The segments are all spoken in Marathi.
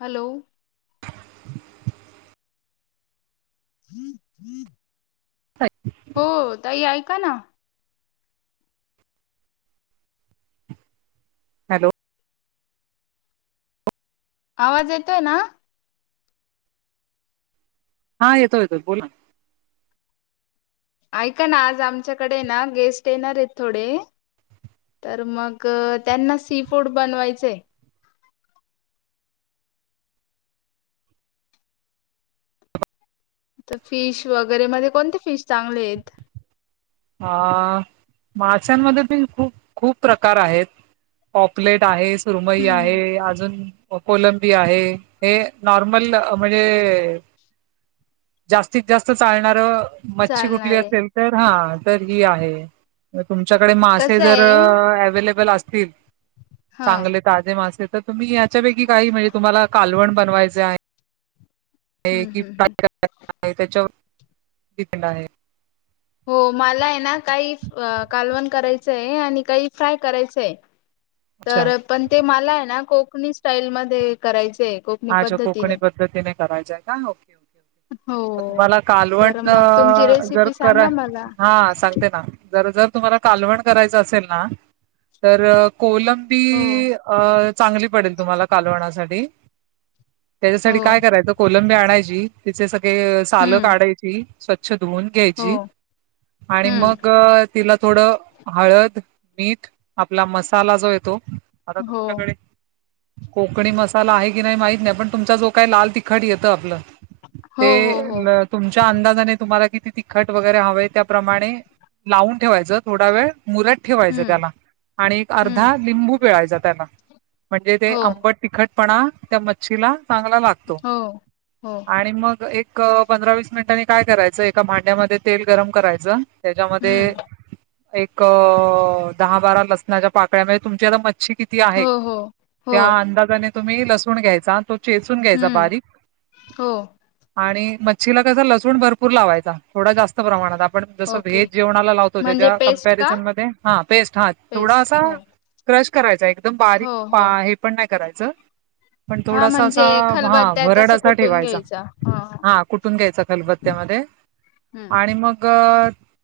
हॅलो [inaudible] हम्म हम्म ह हो तई ऐका ना हॅलो आवाज येतोय ना हा येतो येतो बोला ऐका ना आज आमच्याकडे ना गेस्ट येणार आहेत थोडे तर मग त्यांना सी फूड बनवायचंय तर फिश वगैरे मध्ये कोणते फिश चांगले आहेत अ माशांमध्ये पी खूप खूप प्रकार आहेत पॉकलेट आहे सुरमई हम्म आहे हम् अजून कोलंबी आहे हे नॉर्मल म्हणजे जास्तीत जास्त चालणार मच्छी कुठली चालणार आहे असेल तर हा तर ही आहे तुमच्याकडे मासे कसं जर आहे अव्लेबल असतील हा चांगले ताजे मासे तर तुम्ही याच्यापैकी काही म्हणजे तुम्हाला कालवण बनवायचे आहे हम्म किय हम्म हम् त्याच्यावर िपेंड आहे हो मला आहे ना काही कालवण करायचं आहे आणि काही फ्राय करायचं आहे अच्छा तर... पण ते मला ए ना... कोकणी स्टाईलमध्ये करायचंय कोकणी हा जो पद्धतीने कोकणी पद्धतीने करायचे ना... ओेके... हो ओके मग तुम्हाला कालवण... तर मग तुमची जर रेसिपी करा... सांगा मला हा, सांगते ना जर, जर तुम्हाला कालवण करायचं असेल ना तर- हो कोलंबी... अ... चांगली पडेल तुम्हाला कालवणासाठी त्याच्यासाठी हो काय करायचं, कोलंबी आणायची, तिचे सगळे सालं हम्म, काढायची... स्वच्छ धुवून हो, घ्यायची आणि हम्म, मग तिला थोडं हळद, मीठ, आपला मसाला जो येतो आता हो, तुमच्याकडे कोकणी मसाला आहे की नाही माहित नाही, पण तुमचा जो काही लाल तिखट येतं आपलं हो, हो, ते हो, न तुमच्या अंदाजाने, तुम्हाला किती तिखट वगैरे हवे त्याप्रमाणे लावून ठेवायचं, थोडा वेळ मुरत ठेवायचं हम्म, त्याला आणि एक हम्म, अर्धा लिंबू पिळायचा त्याला, म्हणजे ते हो, आंबट तिखटपणा त्या मच्छीला चांगला लागतो हो, हो, आणि मग एक एक पंधरा वीस मिनिटांनी काय करायचं, एका भांड्यामध्ये तेल गरम करायचं त्याच्यामध्ये हम्म, एक... दहा बारा लसणाच्या पाकळ्या, म्हणजे तुमची आता मछ च्छी किती आहे हो, हो, हो, त्या अंदाजाने तुम्ही लसूण घ्यायचा, तो चेचून घ्यायचा हम्म, बारीक हो, आणि मच्छीला कसं, लसूण भरपूर लावायचा थोडा जास्त प्रमाणात... आपण जसं ओके. व्हेज जेवणाला लावतो, म्हणजे त्याच्या पेस्ट का? कम्पॅरिझनमध्ये... हा... पेस्ट हा थोडा पेस्ट असा हो क्रश करायचा, एकदम बारीक... हो, हो. हे पण नाही करायचं पण हा थोडासा म्हणजे असा हा... खलबत्त्यात भरड असं असा कुटून ठेवायचा... घ्यायचा. हा कुटून घ्यायचा खलबत्त्यामध्ये हम्म, आणि मग...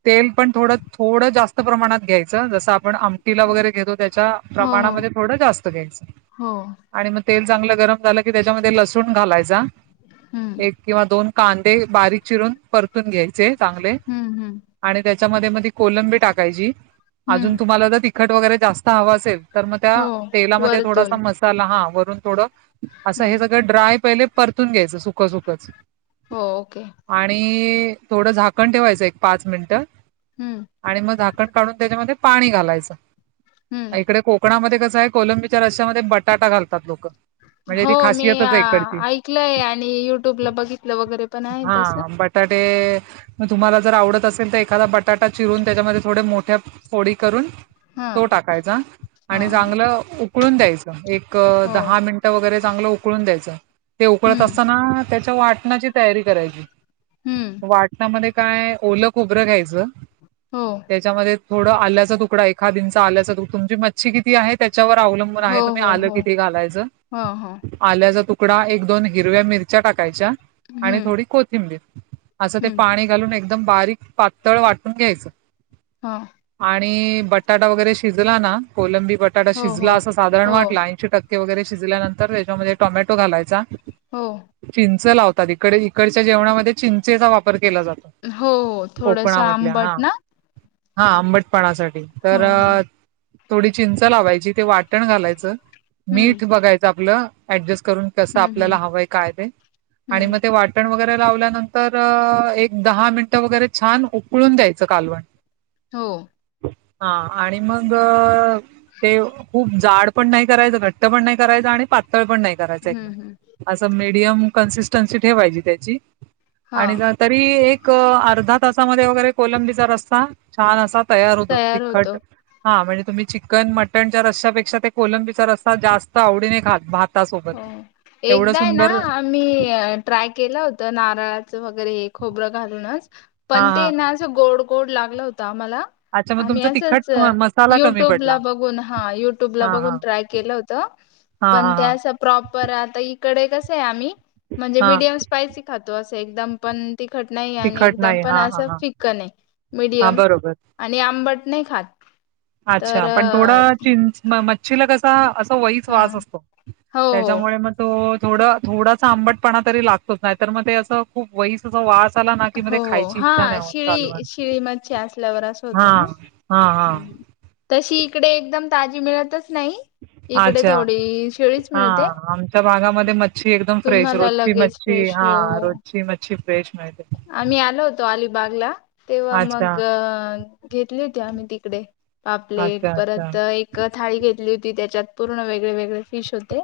तेल पण थोडं... थोडं जास्त प्रमाणात घ्यायचं जसं आपण आपण आमटीला हो, वगरे घेतो त्याच्या हो, हो, प्रमाणामध्ये थोडं जास्त घ्यायचं हो, आणि मग तेल चांगलं गरम झालं की त्याच्यामध्ये लसूण घालायचा हम्म, एक किंवा दोन कांदे बारीक चिरून, परतून घ्यायचे चांगले हम्म, हम्म, आणि त्याच्यामध्ये मध्ये कोलंबी टाकायची, अजून हम्म, तुम्हाला तर तिखट वगैरे जास्त हवं असेल तर मग त्या, हो, तेलामध्ये थोडासा वरतून मसाला... हा वरून थोडं असं हे हम्म, सगळं ड्राय पाहिलं परतून घ्यायचं, सुक्क सुक्कच हो, ओके. आणि थोडं झाकण ठेवायचं एक पाच मिनिटं हम्म आणि मग झाकण काढून त्याच्यामध्ये पाणी घालायचं हम्म, इकडे को कणामध्ये कसं हाये... कोलंबीच्या रश्यामध्ये बटाटा घालतात लोकं हो... मी ऐकलंय आणि युट्यूबला बघितलं वगैरे पण आहे तसं [unintelligible] मग तुम्हाला जर आवडत असेल तर, एखादा बटाटा चिरून, त्याच्यामध्ये थोडे मोठ्या फोडी करून हा तो टाकायचा हा आणि हा चांगलं उकळून द्यायचं एक हो दहा मिन टं वगैरे चांगलं उकळून द्यायचं, ते उकळत हम्म असताना त्याच्या वाटणाची तयारी करायची हम्म वाटणामध्ये काय... ओलं खोबरं घ्यायचं हो त्याच्यामध्ये थोडं आल्याचा तुकडा, एखादं इंच आल्याचा तुक... तुमची म च्छी किती आहे त्याच्यावर अवलंबून हो आहे तुम्ही हो आलं हो किती घालायचं हा हा आल्याचा तुकडा, एक दोन हिरव्या मिरच्या टाकायच्या आणि हम्म थोडी कोथिंबीर असं ते हम्म पाणी घालून, एकदम बारीक पातळ वाटून घ्यायचं हा आणि बटाटा वगैरे शिजला ना, कोलंबी बटाटा हो हो शिजला असं साधारण हो वाटलं, ऐंशी टक्के वगैरे शिजल्यानंतर त्याच्यामध्ये टोमॅटो घालायचा हो चिंच लावतात इकडे, इकडच्या जेवणामध्ये चिंचेचा वापर जात हो हो थोडस कोकणामध आंबट हा. ना हा आंबटपणासाठी हो तर हो थोडी चिंच लावायची ते वाट. चटण घालायचं हम्म मीठ बघायचं आपलं ऍडजस्ट करून. कस हम्म आपल्याला हम्म हवंय काय ते आणि मग हम्म ते वाट. पटण वगैरे लावल्यानंतर एक दहा मिनिटं वगैरे छान उकळून द्यायचं कालवण. हो. हा आणि मग ते खूप जाड पण नाही करायचं का. त पण नाही करायचं आणि पातळ पण नाही करायच एकदम. हम्म हम्म असं मीडियम कन्सिस्टन्सी ठेवायची त्याची हा आणि. तरी एक अर्धा तासामध्ये वगैरे कोलंबीचा रस्ता छान असा. तयार होत तिखट हा म्हणजे तुम्ही चिकन मटनच्या र्यापेक्षा कोलंबीचा रस्. जास्त आवडीने खात भात. हो एकदा आहे ना. मी‌ ट्राय के होत नारळाच वगरे खो घालूनच हा पण. हा गोड गोड लागला होता मला. अच्छा मग आम्ही तुमचा असंच तिखट म मसाला कमी पडला युट्यूबला बघून हा युट्यूबला हां, बघून हां, ट्राय केलं होतं. हां, पण हां, हां, त्या स. प्रॉपर आता इकडे कस आहे आम्ही म्हणजे हां, मिीडयम स्पायसी खातो असं एकदम पण. तीखट नाही आणि तिखट एकदम नाही. पण हां, हां, असं हां, फिक्क नाही हां, मीडियम. बरोबर. आणि आंबट नाही खात. तर अच्छा पण थोडं चिं. शिलकसा अस वहीच हा वास असतो हो हो त्याच्यामुळे मग. तो थोड थोडासा आंबटपणा तरी लागतोच नाही तर मग ते असं. खूप वईस अस वास आला ना कि हो मध्ये खायची हा इच्छा नाही होत शिळी चालवण शिळी मच्छी असल्यावर असं हा. होतं ना हा हा. हम्म. तशी इकडे एकदम ताजी मिळतच नाही. इकडे अच्छा थोडी शिळीच हा मिळते आमच्या भागामध्ये मच्छी एकदम फ्रेश तुम्हाला रोजची लगेच मच्छी. छ फ्रेश हो हा हो. रोजची मच्छी फ्रेश मिहिते. आम्ही आलो होतो अलिबागला तेव्हा मग अच्छा, अ घेतली होती आम्ही तिकडे. पापलेट अच्छा, अच्छा. परत एक थाळी घेतली होती त्याच्यात पूर्ण वेगळे वेगळे फिश होते.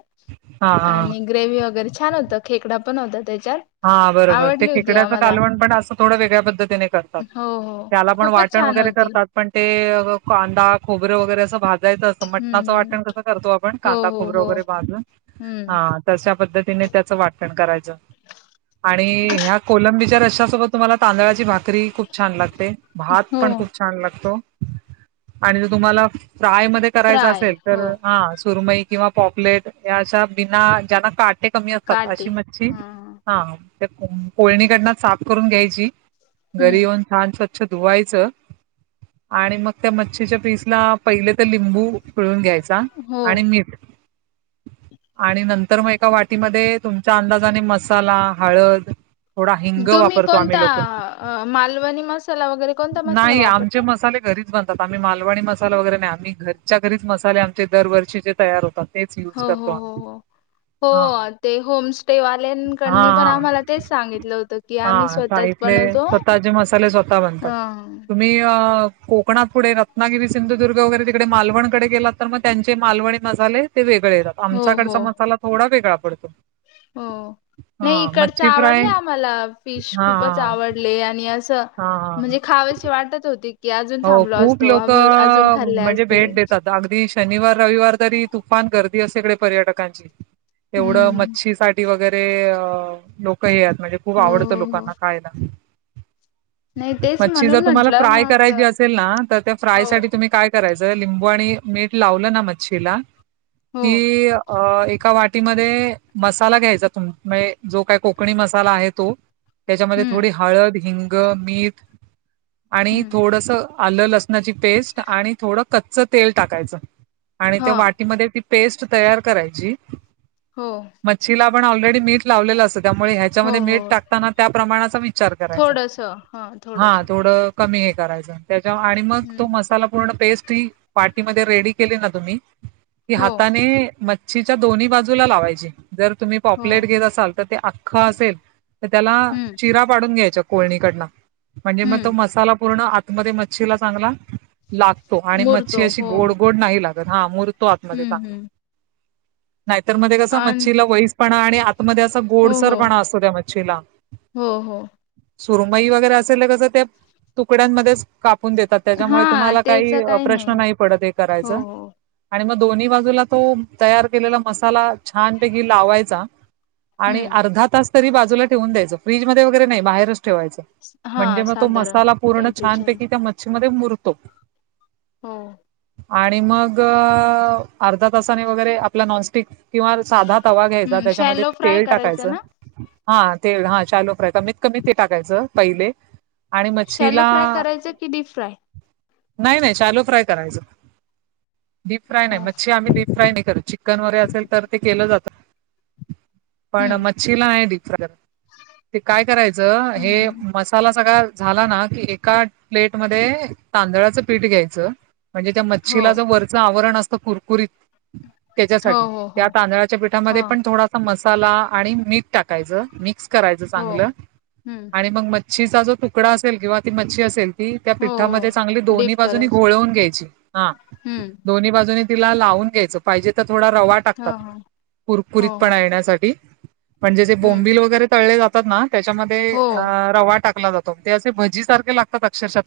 हां, हां, आणि ग्रेवी वगैरे छान होत खेकडा पण होता त्याच्यावर. हा बरोबर ते टिकड्या. कालवण पण असं थोड वेगळ्या पद्धतीने करतात हो हो त्याला पण खूपच वाटण छान वगैरे होती करतात. पण ते कांदा, खोबरे वगैरे असं भाज. जायचं असत हम्म मटणाचं हम्म. वाटण कसं करतो आपण हो कांदा हो खोबरं हो. वगैरे भाजून हम्म हा. तशा पद्धतीने त्याचं वाटण करायचं. आणि ह्या कोलंबीच्या रशयासोबत तुम्हाला तांदळाची भाात. करी खूप छान लागते भात हो पण खूप. छान लागतो आणि तुम्हाला फ्राय म. करा फ्राय असेल तर हो ह सुरमई किंवा पॉकलेट याश बिना जना का. ते कमी असतात काटे अशी मच्छी. हा हा कोळणीकडन साफ करून घ्यायची घरी हम्म येऊन. छान स्वच्छ धुवायचं. आणि मग त्या मच्छीच्या पीसला पहिले तर लिंबू पिळून घ्यायचा हो आणि मीठ. आणि नंतर मग एका वाटीमध्ये तुमच्या अंदाजाने मसाला हळद. थोडा हिंग तुम्ही वापरतो आम्ही कोणता लोक अ, मालवणी मसाला वगैरे कोणता मसाला नाही आमचे वापरता मसाले घरीच बनत. आम्ही मालवाणी मसाला वगैरे नाही आम्ही घरच्या घरीच मसाले आमचे दरवर्षीचे तयार होतात. तेच युज हो हो करतो हो आम्ही हो हा हो ते होम. हा तेवाल्यांकडनी पण आम्हाला तेच सांगितलं होतं की आम्ही स्वतःच बनवतो. ताजे मसाले स्वतः ह बनतात. मी कोकणात पुढे रत्नागिरी, सिंधुदुर्ग वगैरे तिकडे मालवणकडे गेलात तर मग त्यांचे मालवणी मसाले ते वेगळे येतात हो हो आमच्याकडचा मसाला थोडा वेगळा पडतो. हो. नाही हा इकडच मच्छी फ्राय आवडले आम्हाला फिश हा खूपच हा आवडले आणि असं हा म्हणजे खावशी वाटत होती की आजून हो थांबलो खूप असतो आजून खाल्ले असते. आगदी शनिवार रविवार तरी तुफान गर्दी असे इकडे पर्यटकांची. एवढं हम्म मच्छीसाठी वगैरे अ लोक हे आहेत म्हणजे खूप हो आवडतं हो हो. लोकांना खायला. नाही तेच मच्छी जर म्हणून तुम्हाला म्हंटलं फ्राय मग करायची असेल ना तर त्या हो फ्रायसाठी तुम्ही काय करायचं लिंबू आणि मीठ लावलं ना मच्छीला हो कि अ एका वाटीम ध्ये मसाला घ्यायचा तू म जो काय कोकनी मसाला आहे तो तेच्यामधे हम्म थोडी ह हळद, हिंग, मीठ आणि हम्म थोडस आलं लसणाची पेस्ट आणि थोडं कच्च तेल टाकायचं. आणि ह त्या वाटीमध्ये ती पेस्ट तयार करायची हो. मच्छीला आपण ऑलरेडी मीट लावलेलं असत त्यामूळ ह्या हो त्याच्यामध्ये हो मीठ टाकताना त्या प्रमाणाचा विचार करायचा थोडस हा हा थोडस थोड कमी हे करायचं त्याच्या आणि मग तो हम्म मसाला पूर्ण पेस्ट ही पार्टीमध्ये रेडी केले ना तुम्ही की हो हाताने म मच्छीच्या दोन्ही बाजूला लावायची जर तुम्ही हो पॉपलेट घेत असाल तर ते आख्खं असेल त्याला हम्म चिरा पाडून घ्यायच्या कोळणीकडन म्हणजे म तो हम्म मसाला पूर्ण आतमध्ये मच्छीला चांगला लागतो आणि मुरतो मच्छी अशी हो गोड गोड नाही लाग हा मुरतो आतमध्ये हम्म चांगला. हम्म नाहीतर म कस आणि मच्छीला वैसपणा आणि आतमध्ये अस हो हो गोडसरपणा असतो त्या मच्छीला. हो हो. सुरुमई वगैरे असेल कसं त्या तुकड्यांमध्येच कापून देतात त्याच्यामुळे तुम्हाला काही प्रश्न नाही पडत हे हो करायचं. हो आणि मग दोन्ही बाजूला तो तयार केलेला मसाला छानपैकी लावायचा आणि हम्म अर्धा तास तरी बाजूला ठेवून द्यायचं फ्रीज मध्ये वगैरे नाही बाहेरच ठेवायच. हा साधारण साला पूर्ण टेम्परेचर छानपैकी त्या मच्छीमध्ये मुरतो. हो. आणि मग अर्धा तासाने वगैरे आपला नॉनस्टिक किंवा साधा तवा घ्यायचा हम्म त्याच्यामध्ये शॅलो फ्राय तेल करायचं टाकायचं ना हा ते हा शालोफ्राय कमीतकमी ते टाकायचं पहिले आणि शॅलो मच्छीला फ्राय करायचं की डीप फ्राय नाही नाही शालोफ्राय करायच. डी-फ्राय नाही हो मच्छी आम्ही डी-फ्राय नाही करत चिकन वगैरे असेल तर ते केलं जातं. पण हम्म मच्छीला हे डीफ्राय ते काय करायचं हे हम्म मसाला सगळा झाला ना की एका प्लेट मध्ये तांदळाचं पीठ घ्यायचं म्हणजे त्या हो मच्छीला जो वरचं आवरण असतं कुरकुरीत हो त्याच्यासाठी हो त्या हो तांदळाच्या पीठामध्ये ह पण थोडा सा मसाला आणि मीठ टाकायचं मिक्स करायचं हो चांगलं हम्म, आणि मग म च्छीचा जो तुकडा असेल किंवा ती मच्छी असेल ती त्या हो, पिठामध्ये चांगली हो. डीप दोन्ही बाजूनी करायचे. घोळवून घ्यायची हा हम्म. दोन्ही बाजूनी तिला लावून घ्यायचं पाहिजे तर थोडा रवा टाकतात हा, हा. कुरकुरीत हो, हो. पणा येण्यासाठी म्हणजे जे हम्म. बोंबील वगैरे तळले जातात ना त्याच्यामध्ये हो, रवा टाकला जा तो ते असे भजीसारखे लाग तात अक्षरशः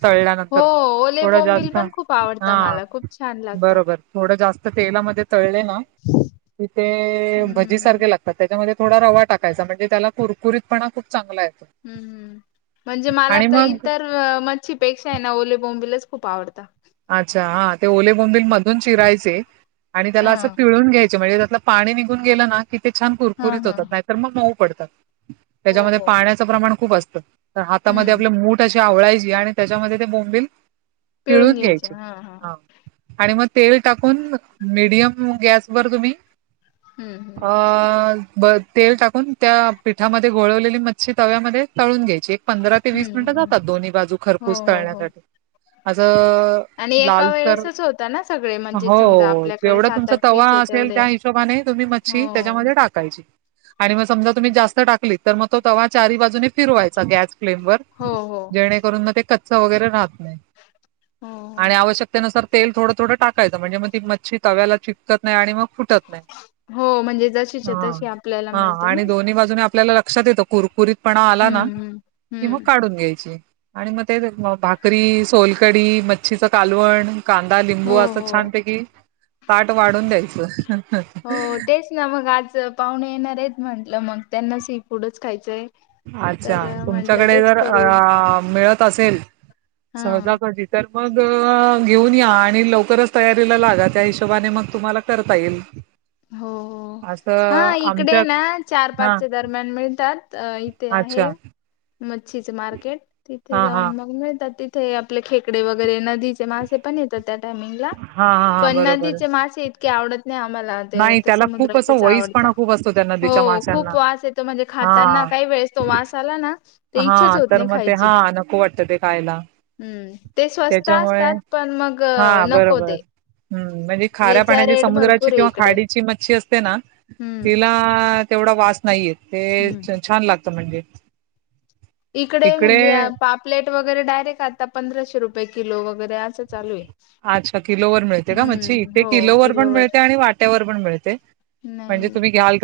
हो. तळल्यानंतर ओले थोडं बोंबील जास्त पण खूप हा आवडता मला. खूप छान लागता. बरोबर थोडं जास्त तेलामध्ये तळले ना तिथे हम्म. भजीसारखे लागतात त्याच्यामध्ये थोडा रवा टाकायचा म्हणजे त्याला कुरकुरीतपणा खूप चांगला येतो. हम्म हम्म म्हणजे मला आणि तर मग इतर मच्छीपेक्षा आहे ना ओले बोंबीलाच खूप आवडता. अच्छा हा ते ओलेबोंबिल मधून चिरायचे आणि त्याला हा, असं पिळून घ्यायचे म्हणजे त्यातलं पाणी निघून गेलं ना कि ते छान हा, कुरकुरीत हा. होतात नाहीतर मग मऊ पडतात हो, त्याच्यामध्ये हो. पाण्यात प्रमाण खूप असत हातमध्ये आप हम्म. मूठ अशी आवळायची आणि त्याच्यामध्ये ते बोंबल पिळून घ्यायचे हा हा. आणि मग तेल टाकून मडियम गॅसवरर तुम्ही हम्म, हा हम्म. बघ. तेल टाकून त्या पिठामध्ये गोळवलेली मच्छी तव्यामध्ये तळून घ्यायची. पंधरा ते वीस हम्म, मिनिटं हम्म. जातात दोन्ही बाजू हो, खरपूस हो, तळण्या हो. करता असं. आणि एका लालसर वेळेसच होता ना सगळे म्हणजे हो समजा आपल्याकडे तेवढं सात तुमचा आठ तवा पीस आहे असेल तेवढे. त्या हिशोबाने तुम्ही म हो, मछी त्याच्यामध्ये टाक आणि मग समजा तुम्ही जास्त टाकली तर मग तो तवा चारी बाजूने फिरवायचा गस फ्लेम वर हो, हो. जेणेकरून म ते कच्चा वगैरे राहत नाही. हो. हो. आणि आवश्यकतेनुसर तेल थोडं थोडं टाकायचं म्हणजे मग ती मच्छी तव्याला चिपकत नाही आणि मग फुटत नाही. हो म्हणजे जशीच्या हा तशी आपल्याला हा मिळते ना आणि दोन्ही बाजूने आपल्याला लक्षात येतो. कुरकुरीतपणा आला ना हम्म हम्म कि मग हम्म काढून घ्यायची. आणि मग ते भाकरी, सोलकडी, मच्छीचं कालवण कांदा, लिंबू हो असं हो छान पैकी ताट वाढून द्यायचं. हो तेच ना मग आज पाहुणे येणार आहेत म्हंटलं मग त्यांना सी फूडच खायचंय. अच्छा तर म्हटलं तुमच्याकडे तेच जर करू अ मिळत असेल हा सहजा, सहजी. तर मग घेऊन या आणि लवकरच तयारीला लागा त्या हिशोबाने मग तुम्हाला करता येईल. हो हो हा असं आमच्या इकडे ना चार, हां, पाचच्या दरम्यान मिळतात. ते अच्छा. आहे. मच्छीचे मार्केट तिथे हां, जाऊन हां. मग मिळतात तिथे आपले खेकडे वगैरे न नदीचे मासे पण येतात त्या टामिंगला हां, हां, हां. पण बरोबर आहे. नदीचे मासे इतके आवडत नाही आम्हाला. ते नाही ते त्याला खूप असं समुद्राचे आवड वईसपणा खूप असतो त्या नदीच्या खूप माशांना. वास येत म्हणजे खातना हां, काही वेळेस तो वास आला ना तर इच्छाच हां. होत तर नाही मग ते खायची हां, नको वाटतं ते खायला. हम्म ते स्वस्त त्याच्यामुळे असतात पण मग हां, नको बरोबर. ते हं, याचा रेट भरपूर आहे इकडे. मछी अस तेना हम्म तिला तेवढा वास नाहीये हम्म. ते छान लागत म्हणजे. इकडे म्हणजे पापलेट वगैरे डायरेक्ट आता पंधराशे रुपये किलो वगैरे असं चालू आहे. अच्छा किलोवर मिळते का मछी हम्म इथे हो किलोवर पण मिळते आणि वाट्यावर पण मिळते. नाही म्हणजे तुम्ही घ्याल